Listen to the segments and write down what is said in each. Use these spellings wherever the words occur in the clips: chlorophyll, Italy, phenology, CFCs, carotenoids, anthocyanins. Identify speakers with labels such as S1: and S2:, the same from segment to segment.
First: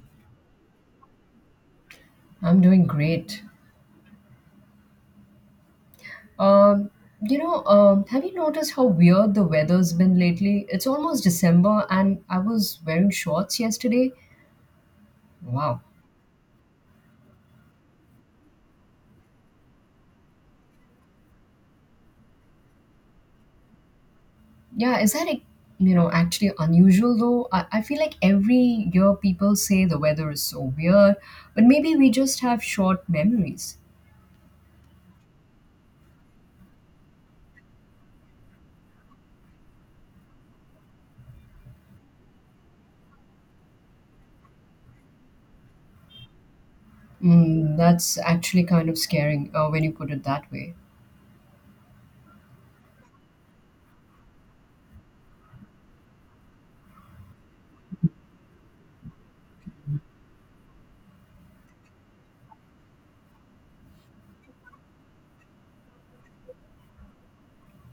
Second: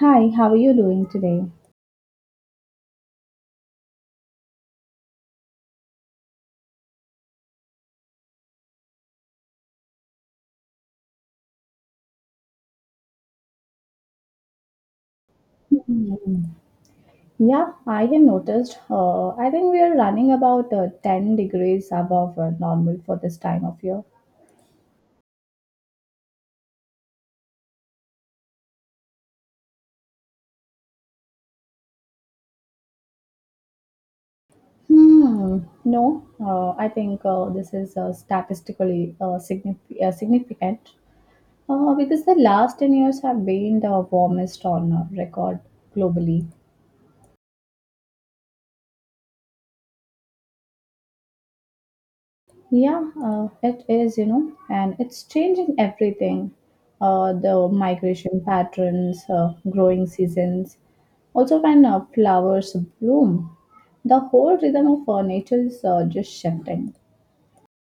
S1: Hi, how are you doing today?
S2: I'm doing great. Um, have you noticed how weird the weather's been lately? It's almost December, and I was wearing shorts yesterday. Wow.
S1: Mm. Yeah, I have noticed. I think we are running about 10 degrees above normal for this time of year.
S2: Yeah, is that like, actually unusual though? I feel like every year people say the weather is so weird, but maybe we just have short memories.
S1: Hmm. No, I think this is statistically significant because the last 10 years have been the warmest on record globally.
S2: Mm, that's actually kind of scaring when you put it that way.
S1: Yeah, it is, you know, and it's changing everything. The migration patterns, growing seasons, also when flowers bloom. The whole rhythm of nature is just shifting.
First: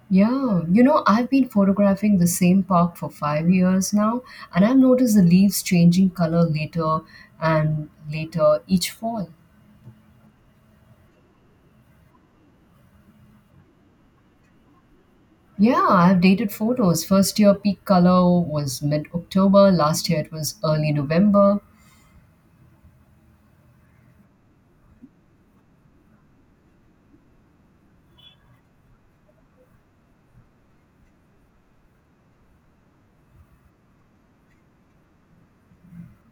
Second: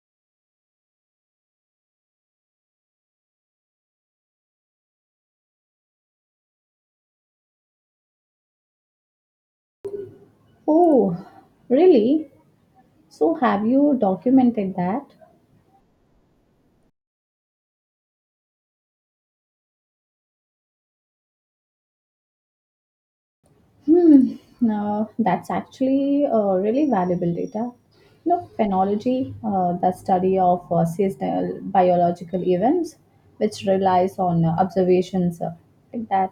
S2: Yeah, you know, I've been photographing the same park for 5 years now, and I've noticed the leaves changing color later and later each fall.
S1: Oh, really? So, have you documented that?
S2: Yeah, I've dated photos. First year peak color was mid October, last year it was early November.
S1: Hmm. Now that's actually really valuable data. You know, phenology, the study of seasonal biological events, which relies on observations like that.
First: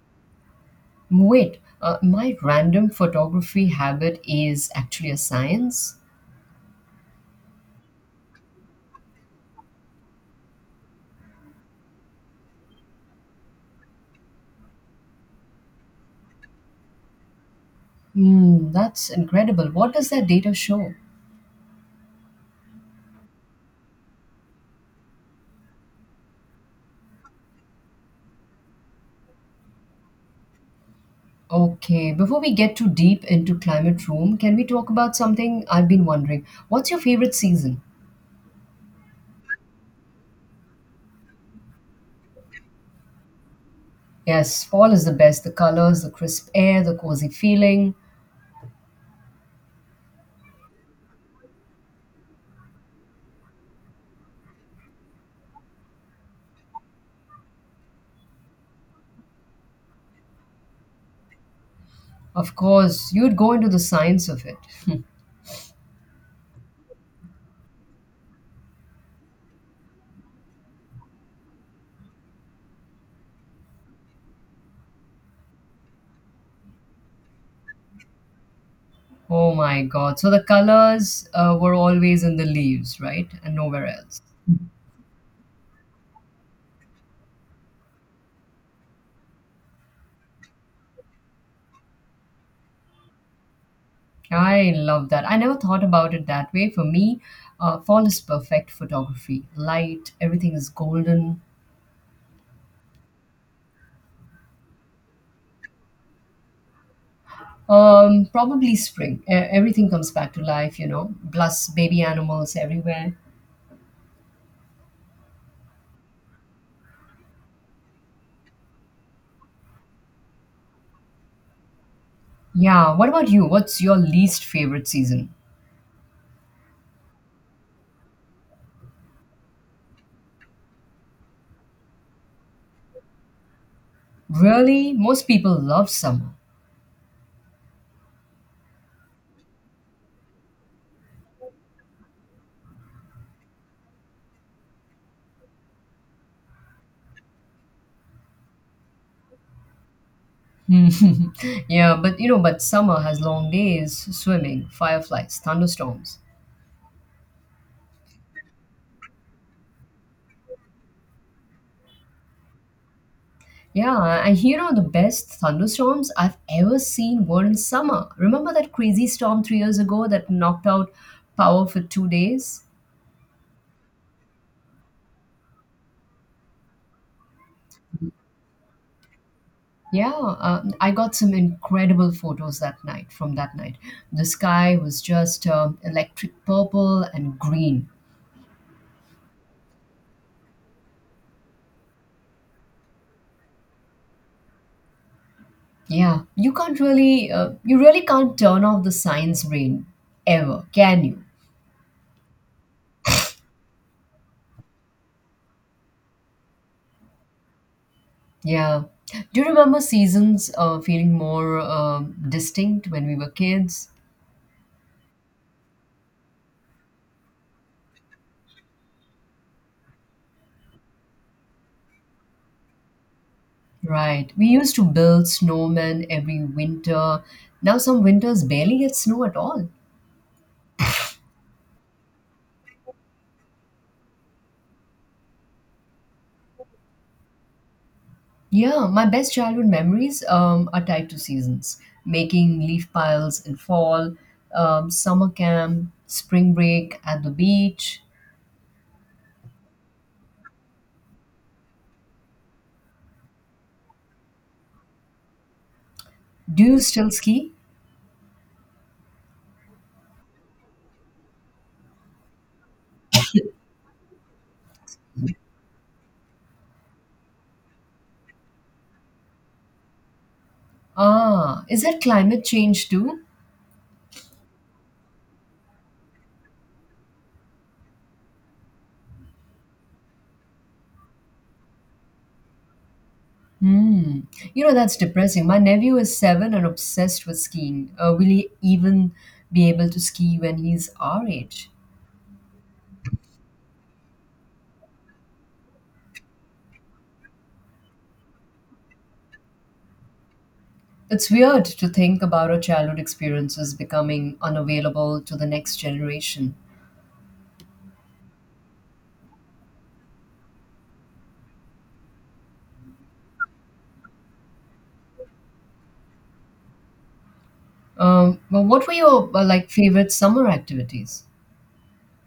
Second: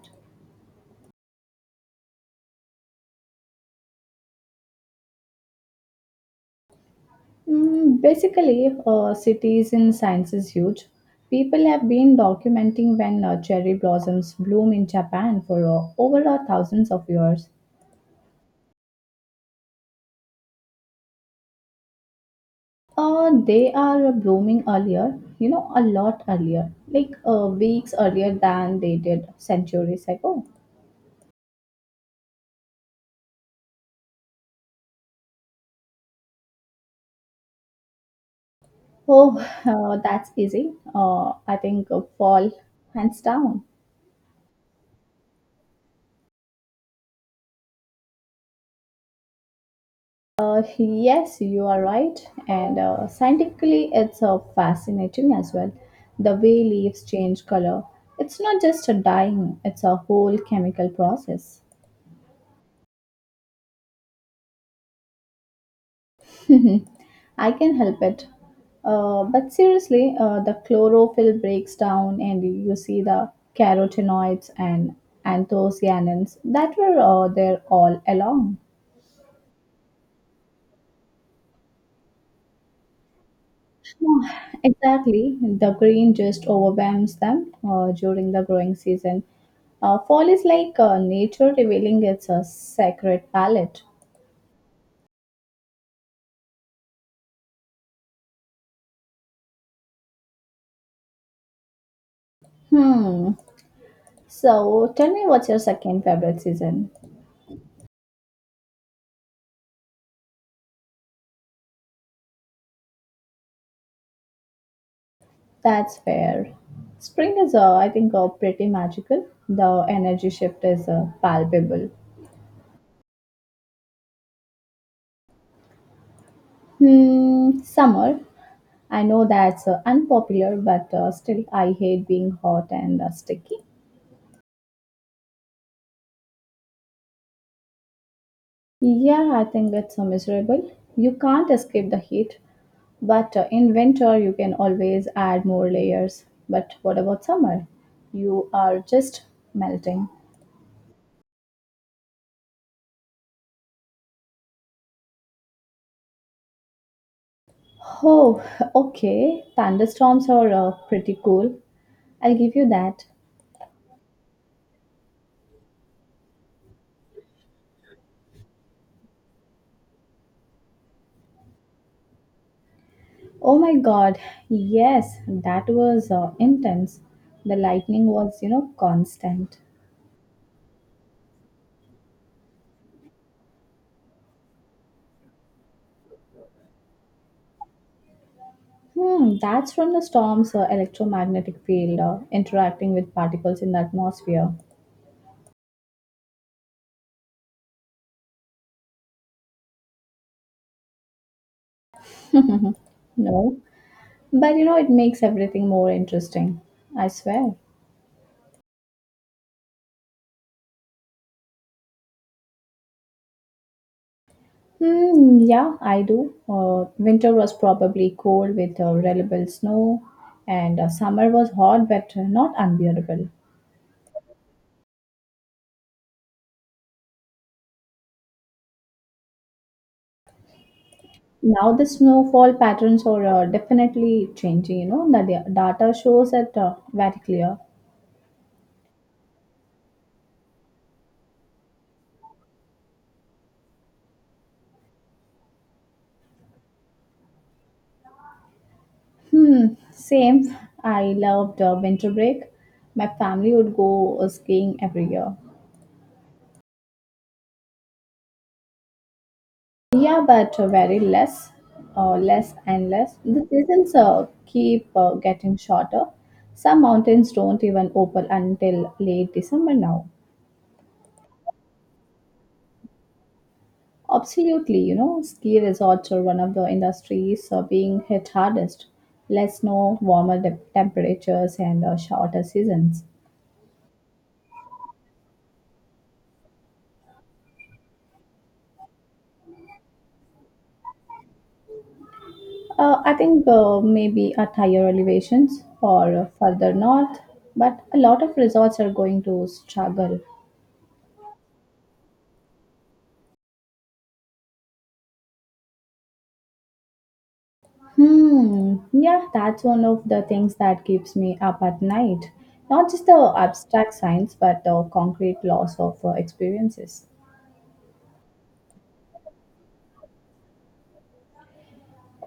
S2: Wait, my random photography habit is actually a science?
S1: Mm, basically, citizen science is huge. People have been documenting when cherry blossoms bloom in Japan for over a thousands of years.
S2: Hmm, that's incredible. What does that data show?
S1: They are blooming earlier, you know, a lot earlier, like weeks earlier than they did centuries ago.
S2: Okay, before we get too deep into climate room, can we talk about something I've been wondering? What's your favorite season?
S1: Oh, that's easy. I think fall, hands down.
S2: Yes, fall is the best. The colors, the crisp air, the cozy feeling.
S1: Yes, you are right. And scientifically, it's fascinating as well. The way leaves change color. It's not just a dyeing, it's a whole chemical process.
S2: Of course, you'd go into the science of it.
S1: Mhm. I can help it. But seriously, the chlorophyll breaks down, and you see the carotenoids and anthocyanins that were there all along.
S2: Oh my God. So the colors were always in the leaves, right? And nowhere else.
S1: Oh, exactly. The green just overwhelms them during the growing season. Fall is like nature revealing its sacred palette.
S2: I love that. I never thought about it that way. For me, fall is perfect photography. Light, everything is golden.
S1: Hmm. So tell me, what's your second favorite season?
S2: Probably spring. Everything comes back to life, you know. Plus, baby animals everywhere.
S1: That's fair. Spring is, I think, pretty magical. The energy shift is palpable.
S2: Yeah. What about you? What's your least favorite season?
S1: Hmm, summer. I know that's unpopular, but still, I hate being hot and sticky.
S2: Really, most people love summer.
S1: Yeah, I think it's miserable. You can't escape the heat, but in winter, you can always add more layers. But what about summer? You are just melting.
S2: Yeah, but summer has long days, swimming, fireflies, thunderstorms.
S1: Oh, okay. Thunderstorms are pretty cool. I'll give you that.
S2: Yeah, and you know the best thunderstorms I've ever seen were in summer. Remember that crazy storm 3 years ago that knocked out power for 2 days?
S1: Oh my god, yes, that was intense. The lightning was, you know, constant.
S2: Yeah, I got some incredible photos that night from that night. The sky was just electric purple and green.
S1: Hmm, that's from the storm's electromagnetic field interacting with particles in the atmosphere.
S2: Yeah, you really can't turn off the science brain ever, can you?
S1: No, but you know, it makes everything more interesting. I swear.
S2: Yeah. Do you remember seasons feeling more distinct when we were kids?
S1: Hmm, yeah, I do. Winter was probably cold with reliable snow, and summer was hot but not unbearable.
S2: Right. We used to build snowmen every winter. Now some winters barely get snow at all.
S1: Now the snowfall patterns are definitely changing, you know, the data shows it very clear.
S2: Yeah, my best childhood memories are tied to seasons, making leaf piles in fall, summer camp, spring break at the beach.
S1: Hmm, same. I loved winter break. My family would go skiing every year.
S2: Do you still ski?
S1: Yeah, but very less, less and less. The seasons keep getting shorter. Some mountains don't even open until late December now.
S2: Ah, is that climate change too?
S1: Absolutely, you know, ski resorts are one of the industries being hit hardest. Less snow, warmer temperatures, and shorter seasons.
S2: Hmm. You know, that's depressing. My nephew is seven and obsessed with skiing. Will he even be able to ski when he's our age?
S1: I think maybe at higher elevations or further north, but a lot of resorts are going to struggle.
S2: It's weird to think about our childhood experiences becoming unavailable to the next generation.
S1: Hmm, yeah, that's one of the things that keeps me up at night. Not just the abstract science, but the concrete loss of experiences.
S2: Well, what were your favorite summer activities?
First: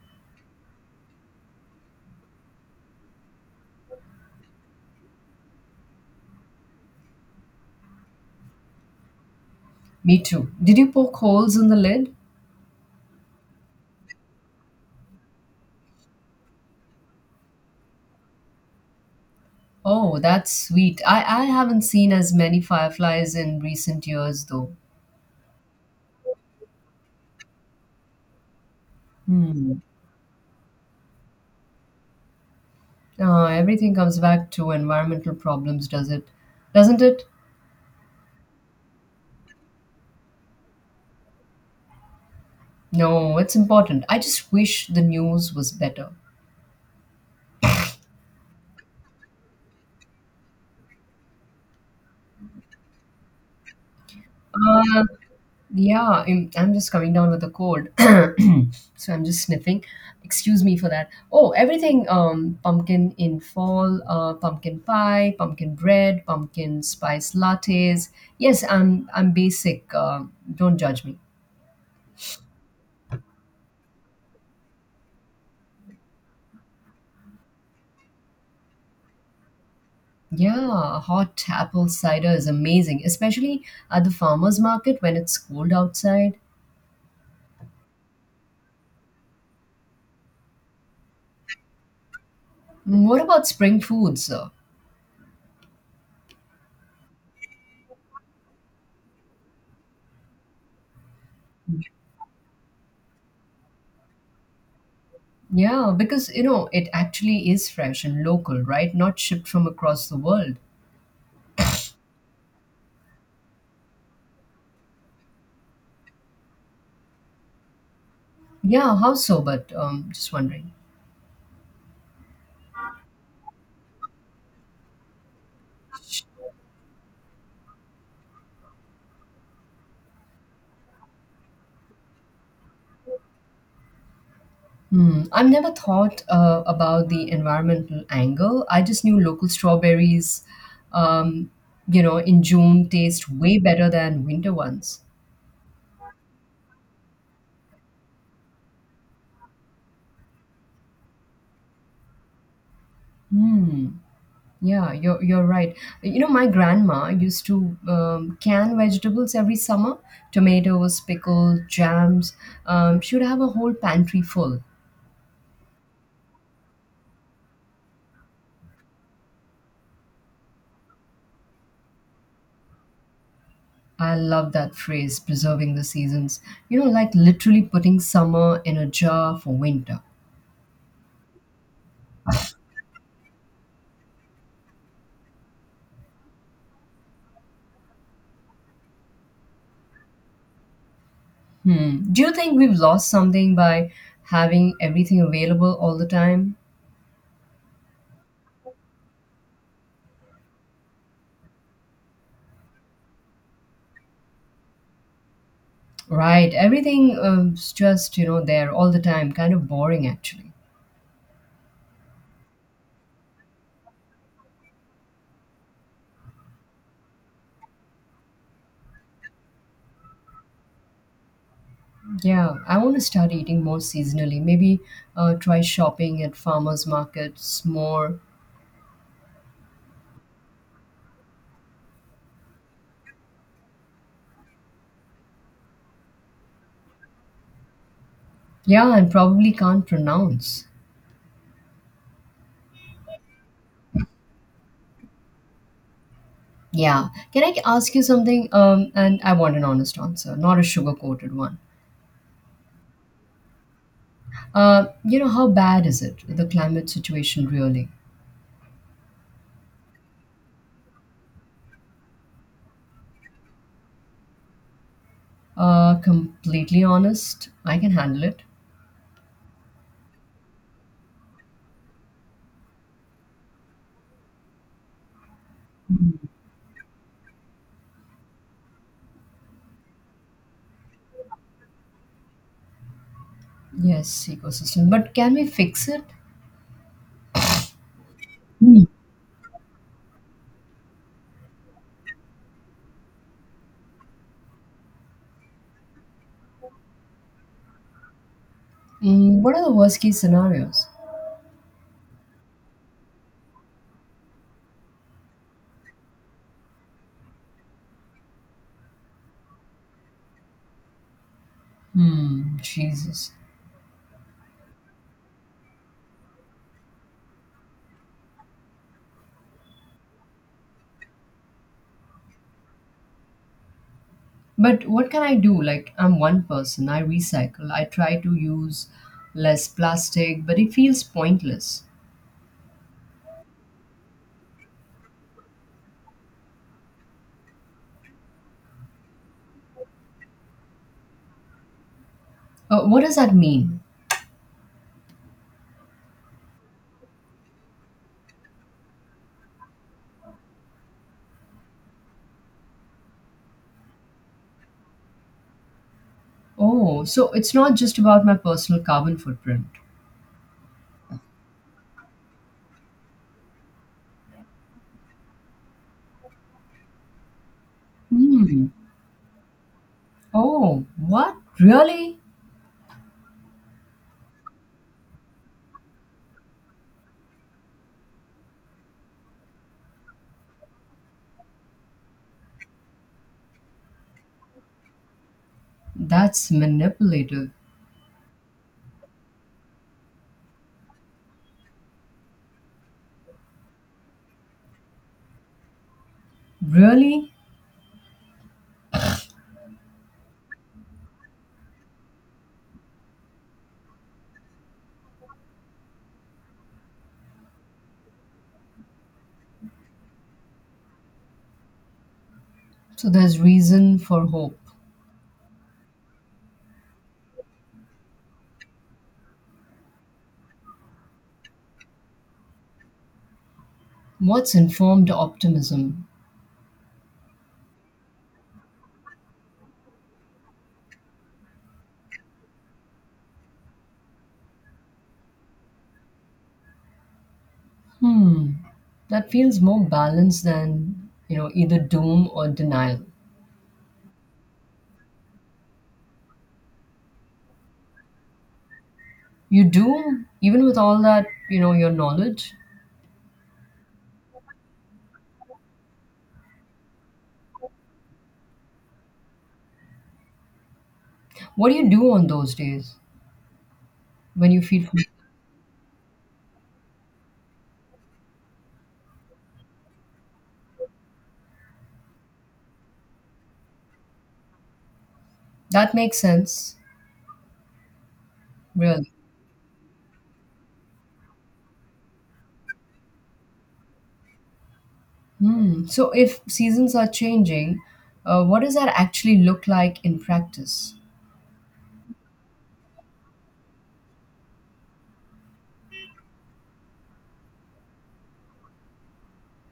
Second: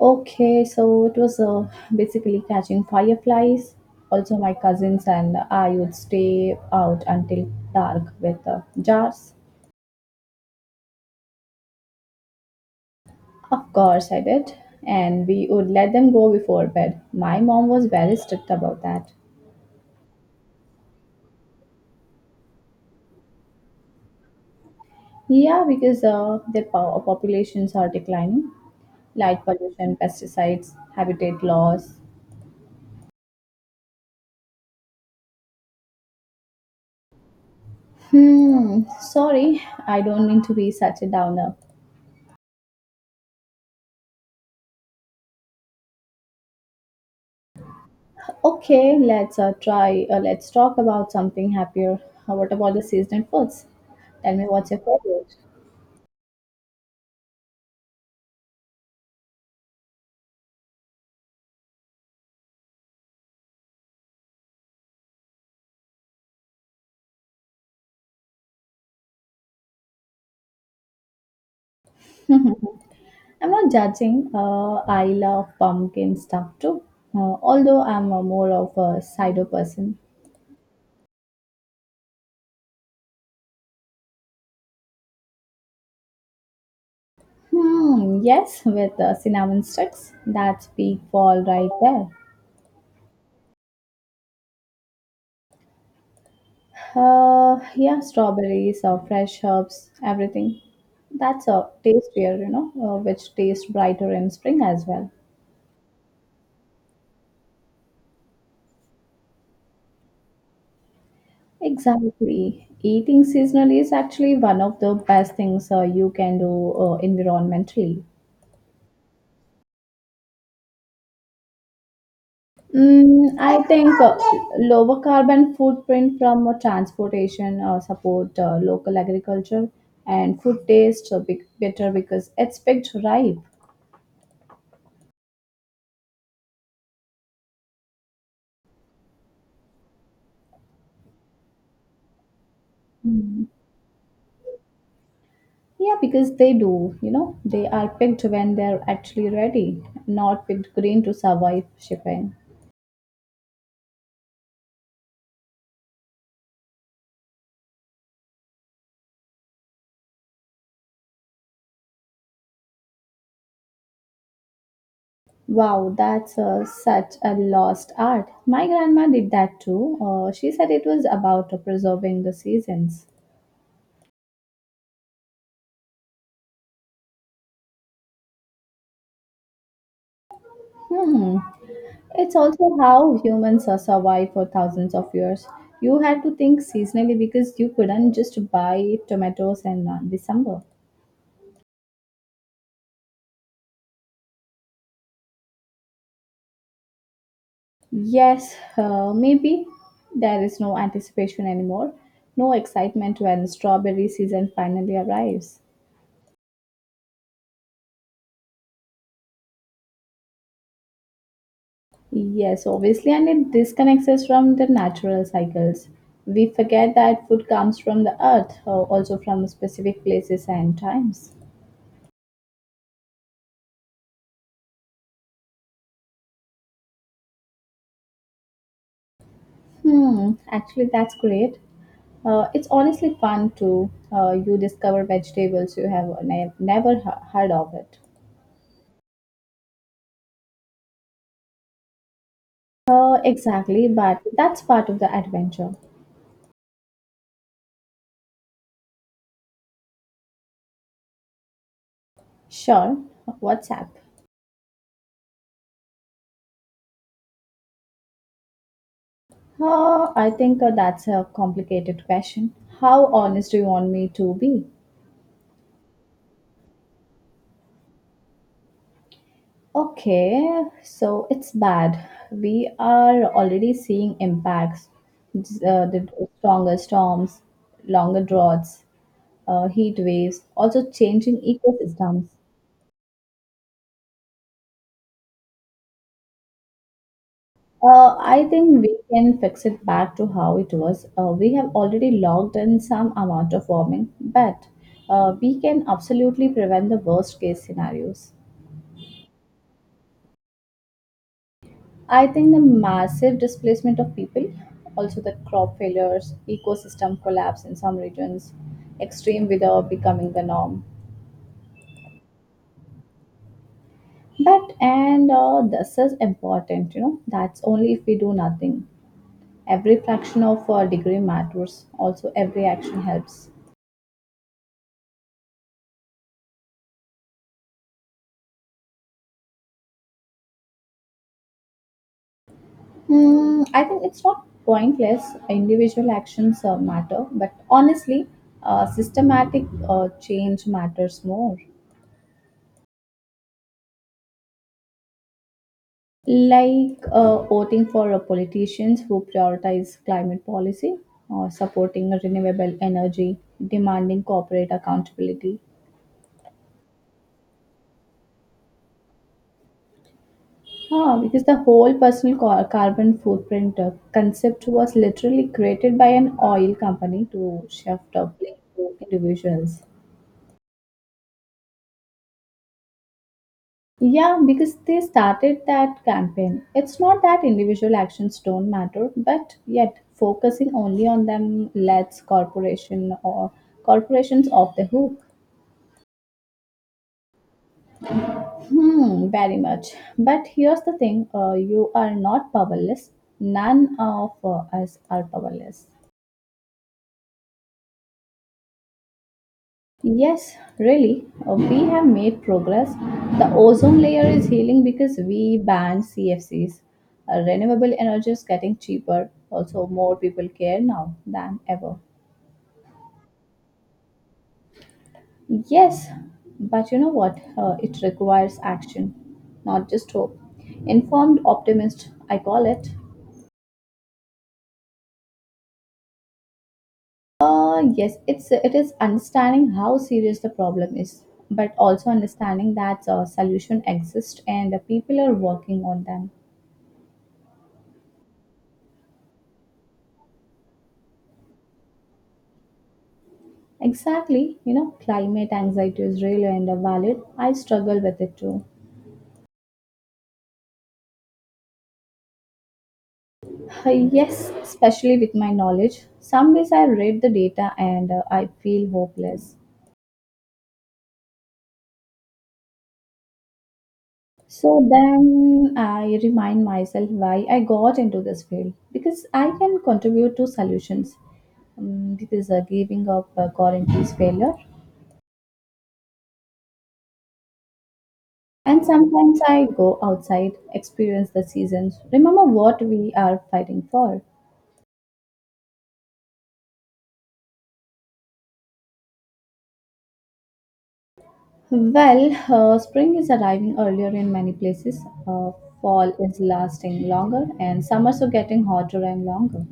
S1: Okay, so it was basically catching fireflies. Also, my cousins and I would stay out until dark with jars.
S2: Me too. Did you poke holes in the lid?
S1: Of course I did. And we would let them go before bed. My mom was very strict about that.
S2: Oh, that's sweet. I haven't seen as many fireflies in recent years though.
S1: Yeah, because their populations are declining. Light
S2: Hmm.
S1: pollution, pesticides, habitat loss.
S2: Everything comes back to environmental problems, does it? Doesn't it?
S1: Hmm, sorry, I don't mean to be such a downer.
S2: No, it's important. I just wish the news was better.
S1: Okay, let's try. Let's talk about something happier. What about the seasonal foods? Tell me, what's your
S2: Uh,
S1: favorite?
S2: Yeah, I'm just coming down with a cold. So I'm just sniffing. Excuse me for that. Oh, everything pumpkin in fall, pumpkin pie, pumpkin bread, pumpkin spice lattes. Yes, I'm basic. Don't judge me.
S1: I'm not judging. I love pumpkin stuff too. Although I'm a more of a cider person.
S2: Yeah, hot apple cider is amazing, especially at the farmer's market when it's cold outside.
S1: Hmm. Yes, with cinnamon sticks. That's peak fall right there.
S2: Mm, what about spring foods?
S1: Yeah, strawberries or fresh herbs, everything. That's a tastier, you know, which tastes brighter in spring as well.
S2: Yeah, because you know, it actually is fresh and local, right? Not shipped from across the world.
S1: Exactly. Eating seasonally is actually one of the best things you can do environmentally.
S2: Yeah, how so? But just wondering.
S1: Mm, I think lower carbon footprint from transportation support local agriculture and food tastes better because it's picked ripe.
S2: Hmm. I've never thought about the environmental angle. I just knew local strawberries, um, in June taste
S1: Mm.
S2: way better than winter ones.
S1: Yeah, because they do, you know, they are picked when they're actually ready, not picked green to survive shipping.
S2: Hmm. Yeah, you're right. You know, my grandma used to can vegetables every summer, tomatoes, pickles, jams. She would have a whole pantry full.
S1: Wow, that's such a lost art. My grandma did that too. She said it was about preserving the seasons.
S2: I love that phrase, preserving the seasons. You know, like literally putting summer in a jar for winter.
S1: Hmm. It's also how humans survived for thousands of years. You had to think seasonally because you couldn't just buy tomatoes in December.
S2: Hmm. Do you think we've lost something by having everything available all the time?
S1: Yes, maybe there is no anticipation anymore, no excitement when strawberry season finally arrives.
S2: Right. Everything is just, you know, there all the time. Kind of boring, actually.
S1: Yes, obviously, and it disconnects us from the natural cycles. We forget that food comes from the earth, also from specific places and times.
S2: Yeah. I want to start eating more seasonally. Maybe try shopping at farmers markets more.
S1: Hmm, actually, that's great. It's honestly fun too. You discover vegetables you have never heard of it.
S2: Yeah, and probably can't pronounce.
S1: Exactly, but that's part of the adventure.
S2: Yeah. Can I ask you something? And I want an honest answer, not a sugar coated one.
S1: Sure, WhatsApp. Up?
S2: How bad is it, the climate situation really?
S1: I think that's a complicated question. How honest do you want me to be?
S2: Completely honest, I can handle it.
S1: Okay, so it's bad. We are already seeing impacts. The stronger storms, longer droughts, heat waves, also changing ecosystems.
S2: Yes, ecosystem. But can we fix it?
S1: I think
S2: Hmm.
S1: we can fix it back to how it was. We have already logged in some amount of warming, but we can absolutely prevent the worst case scenarios.
S2: Mm, what are the worst case scenarios?
S1: I think the massive displacement of people, also the crop failures, ecosystem collapse in some regions, extreme weather becoming the norm.
S2: Hmm, Jesus.
S1: But and this is important, you know. That's only if we do nothing. Every fraction of a degree matters. Also, every action helps.
S2: But what can I do? Like, I'm one person, I recycle, I try to use less plastic, but it feels pointless.
S1: Hmm, I think it's not pointless. Individual actions matter, but honestly, systematic change matters more.
S2: What does that mean?
S1: Like voting for a politicians who prioritize climate policy or supporting renewable energy, demanding corporate accountability.
S2: Oh, so it's not just about my personal carbon footprint.
S1: Ah, because the whole personal carbon footprint concept was literally created by an oil company to shift the blame
S2: Hmm.
S1: to individuals.
S2: Oh, what? Really?
S1: Yeah, because they started that campaign. It's not that individual actions don't matter, but yet focusing only on them lets corporations off the hook.
S2: That's manipulative.
S1: Hmm, very much. But here's the thing: you are not powerless. None of us are powerless.
S2: Really?
S1: Yes, really, we have made progress. The ozone layer is healing because we banned CFCs. Renewable energy is getting cheaper. Also, more people care now than ever.
S2: So there's reason for hope.
S1: Yes, but you know what? It requires action, not just hope. Informed optimist, I call it.
S2: What's informed optimism?
S1: Yes, it is understanding how serious the problem is, but also understanding that a solution exists and the people are working on them.
S2: Hmm. That feels more balanced than, you know, either doom or denial.
S1: Exactly, you know, climate anxiety is real and valid. I struggle with it too.
S2: You do, even with all that, you know, your knowledge.
S1: Yes, especially with my knowledge. Some days I read the data and I feel hopeless.
S2: What do you do on those days when you
S1: So
S2: feel
S1: then I remind myself why I got into this field because I can contribute to solutions. Because giving up guarantees failure.
S2: that makes sense?
S1: And
S2: Really?
S1: sometimes I go outside, experience the seasons, remember what we are fighting for.
S2: Hmm. So if seasons are changing, what does that actually look like in practice?
S1: Well, spring is arriving earlier in many places. Uh, Fall is lasting longer, and summers are getting hotter and longer.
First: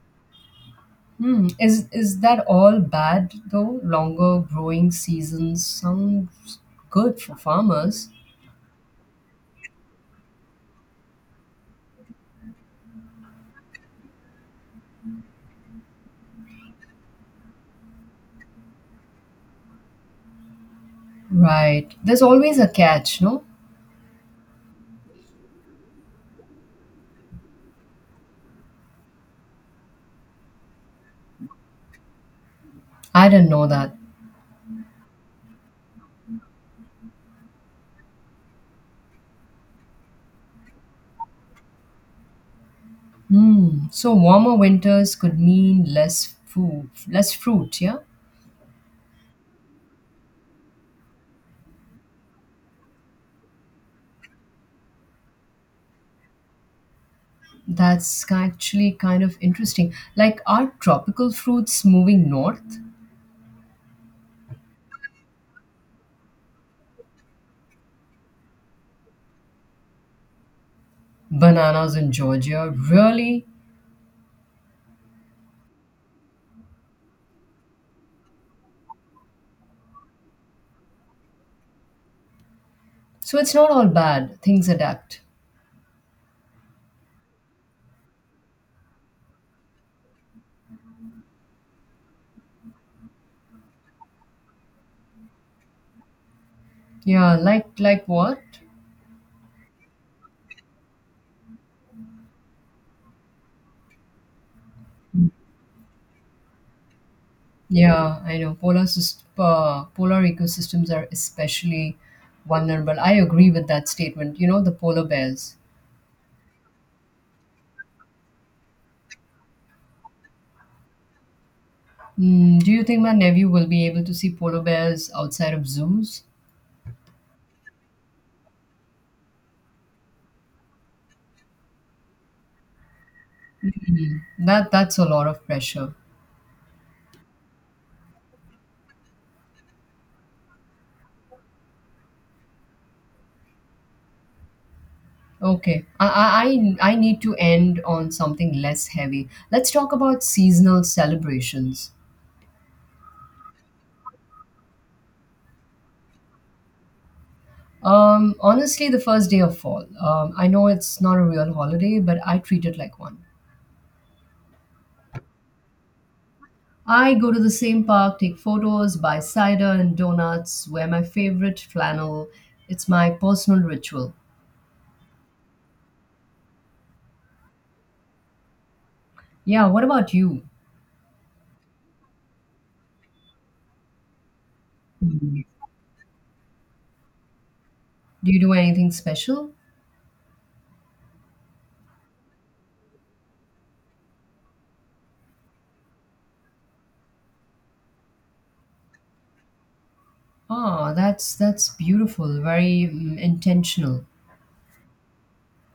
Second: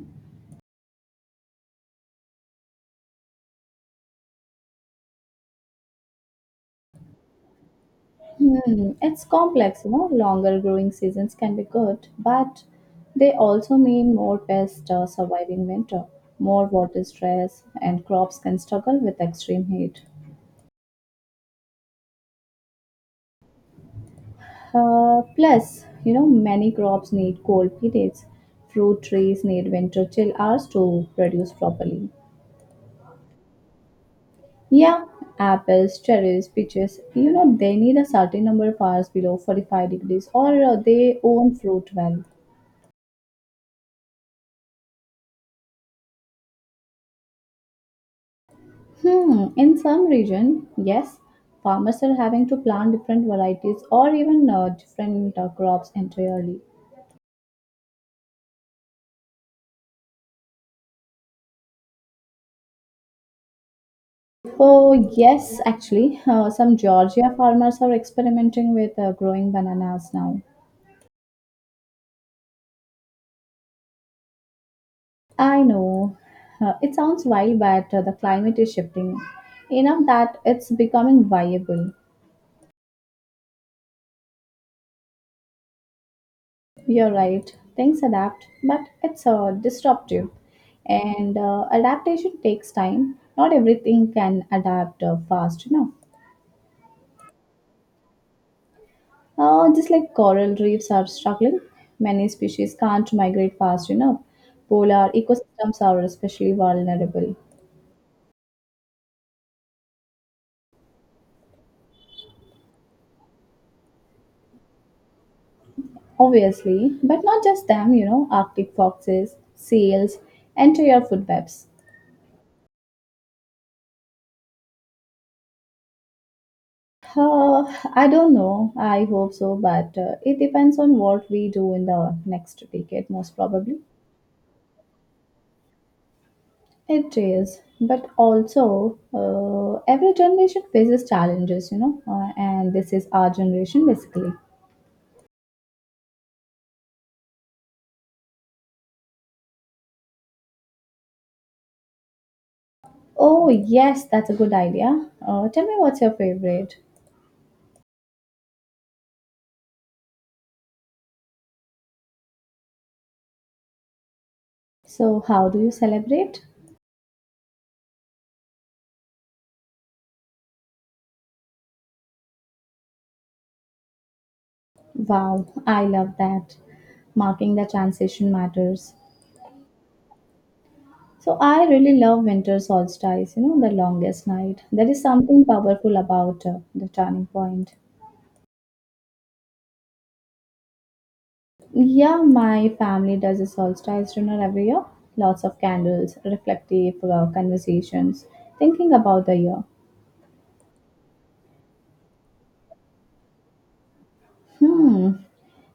S2: Hmm. Is that all bad though? Longer growing seasons sounds good for farmers.
S1: Hmm, it's complex, you know. Longer growing seasons can be good, but they also mean more pests surviving winter, more water stress, and crops can struggle with extreme heat.
S2: Right. There's always a catch, no?
S1: Plus, you know, many crops need cold periods. Fruit trees need winter chill hours to produce properly.
S2: I didn't know that.
S1: Yeah, apples, cherries, peaches, you know, they need a certain number of hours below 45 degrees or they not fruit well.
S2: Hmm. So warmer winters could mean less food, less fruit, yeah?
S1: Hmm, in some region, yes, farmers are having to plant different varieties or even different crops entirely.
S2: Actually kind of interesting. Are tropical fruits moving north?
S1: Oh, yes, actually, some Georgia farmers are experimenting with growing bananas now.
S2: Bananas in Georgia, really?
S1: I know. It sounds wild, but the climate is shifting enough that it's becoming viable.
S2: So it's not all bad. Things adapt.
S1: You're right. Things adapt, but it's disruptive. And adaptation takes time. Not everything can adapt fast enough.
S2: Yeah, like what?
S1: Just like coral reefs are struggling, many species can't migrate fast enough. Polar ecosystems are especially vulnerable.
S2: Yeah, I know. Polar ecosystems are especially vulnerable. I agree with that statement. You know, the polar bears.
S1: Obviously, but not just them, you know, Arctic foxes, seals, enter your food webs.
S2: Mm, do you think my nephew will be able to see polar bears outside of zoos?
S1: Uh, I don't know. I hope so, but it depends on what we do in the next decade, most probably.
S2: That's a lot of pressure.
S1: It is, but also every generation faces challenges, you know, and this is our generation basically.
S2: Okay, I need to end on something less heavy. Let's talk about seasonal celebrations.
S1: Oh, yes, that's a good idea. Tell me, what's your favorite?
S2: Honestly, the first day of fall. I know it's not a real holiday, but I treat it like one.
S1: So, how do you celebrate?
S2: I go to the same park, take photos, buy cider and donuts, wear my favorite flannel. It's my personal ritual.
S1: Wow, I love that. Marking the transition matters.
S2: Yeah, what about you?
S1: So I really love winter solstice, you know, the longest night. There is
S2: Mm.
S1: something powerful about the turning point.
S2: Do you do anything special?
S1: Yeah, my family does a solstice dinner every year. Lots of candles, reflective conversations, thinking about the year.
S2: Ah, that's beautiful, very intentional.
S1: Hmm.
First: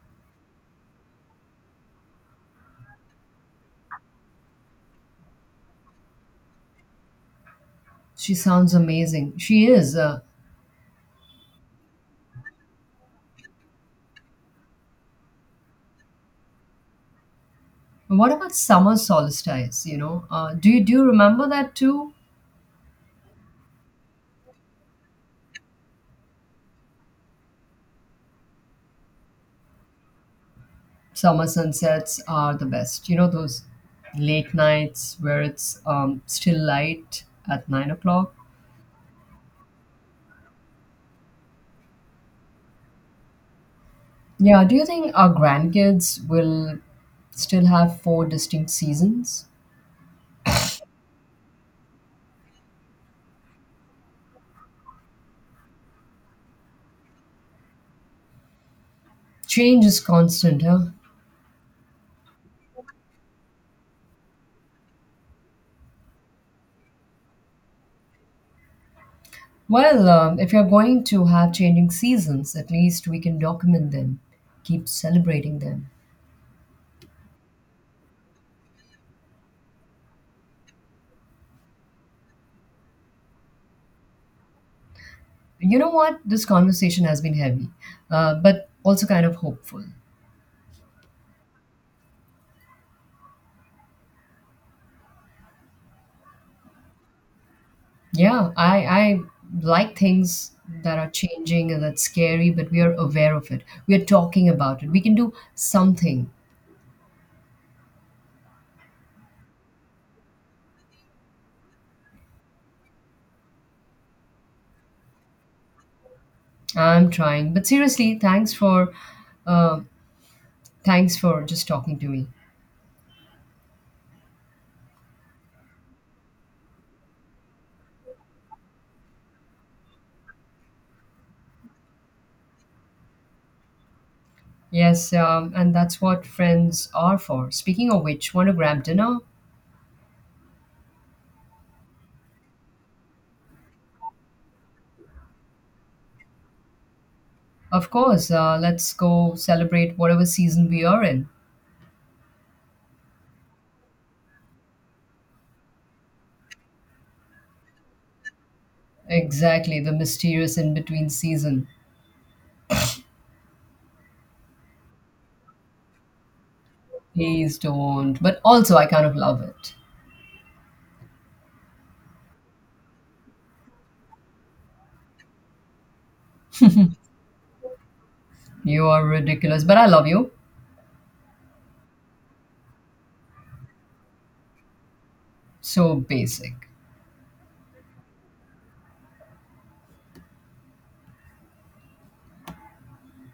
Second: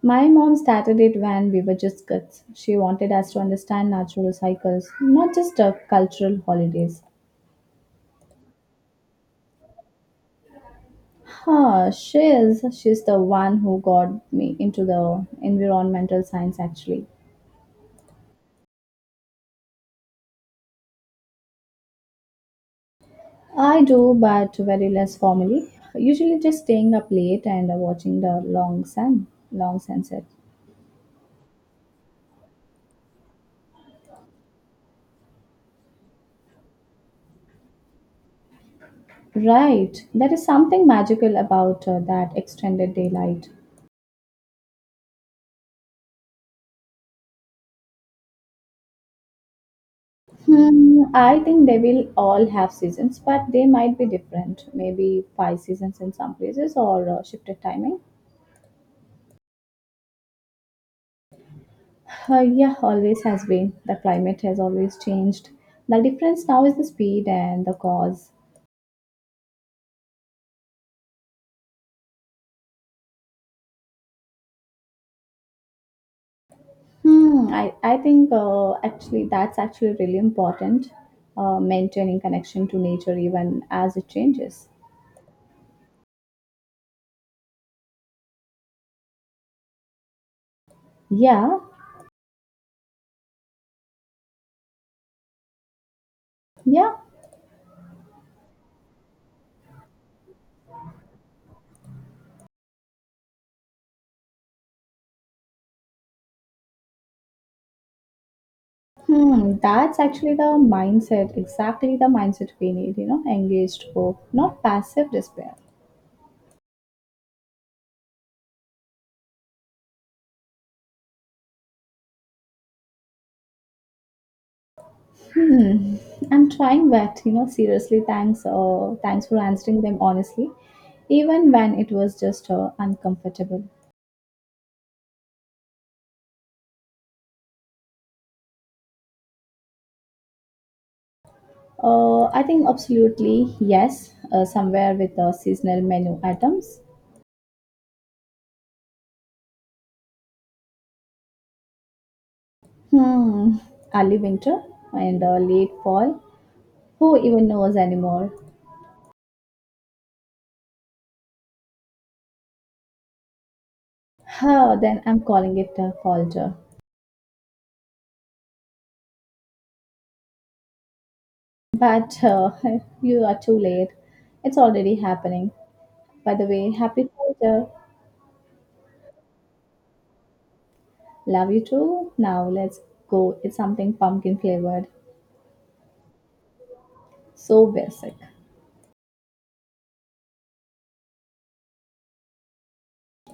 S1: My mom started it when we were just kids. She wanted us to understand natural cycles, not just cultural holidays.
S2: She sounds amazing. She is.
S1: Huh, she is. She's the one who got me into the environmental science actually.
S2: What about summer solstice? You know, do you remember that too?
S1: I do, but very less formally. Usually just staying up late and watching the long sunset.
S2: Summer sunsets are the best. You know those late nights where it's still light at 9 o'clock.
S1: Right. There is something magical about that extended daylight.
S2: Yeah, do you think our grandkids will still have four distinct seasons?
S1: Hmm, I think they will all have seasons, but they might be different. Maybe five seasons in some places or shifted timing.
S2: Change is constant, huh?
S1: Yeah, always has been. The climate has always changed. The difference now is the speed and the cause.
S2: Well, if you're going to have changing seasons, at least we can document them, keep celebrating them.
S1: Hmm, I think actually that's actually really important, maintaining connection to nature even as it changes.
S2: You know what? This conversation has been heavy, but also kind of hopeful.
S1: Yeah, yeah.
S2: Yeah, I like things that are changing and that's scary, but we are aware of it. We are talking about it. We can do something.
S1: Hmm, that's actually the mindset, exactly the mindset we need, you know, engaged hope, not passive despair.
S2: I'm trying. But seriously, thanks for. Uh, Thanks for just talking to me.
S1: Hmm, I'm trying that, you know, seriously, thanks, thanks for answering them honestly, even when it was just uncomfortable.
S2: Yes, and that's what friends are for. Speaking of which, want to grab dinner?
S1: I think absolutely yes, somewhere with the seasonal menu items.
S2: Of course, let's go celebrate whatever season we are in.
S1: Hmm, early winter and late fall. Who even knows anymore?
S2: Exactly, the mysterious in between season.
S1: Huh, then I'm calling it a falter.
S2: Please don't. But also, I kind of love it.
S1: But you are too late. It's already happening. By the way, happy falter.
S2: You are ridiculous, but I love you.
S1: Love you too. Now let's go. It's something pumpkin flavored.
S2: So basic.
S1: So basic.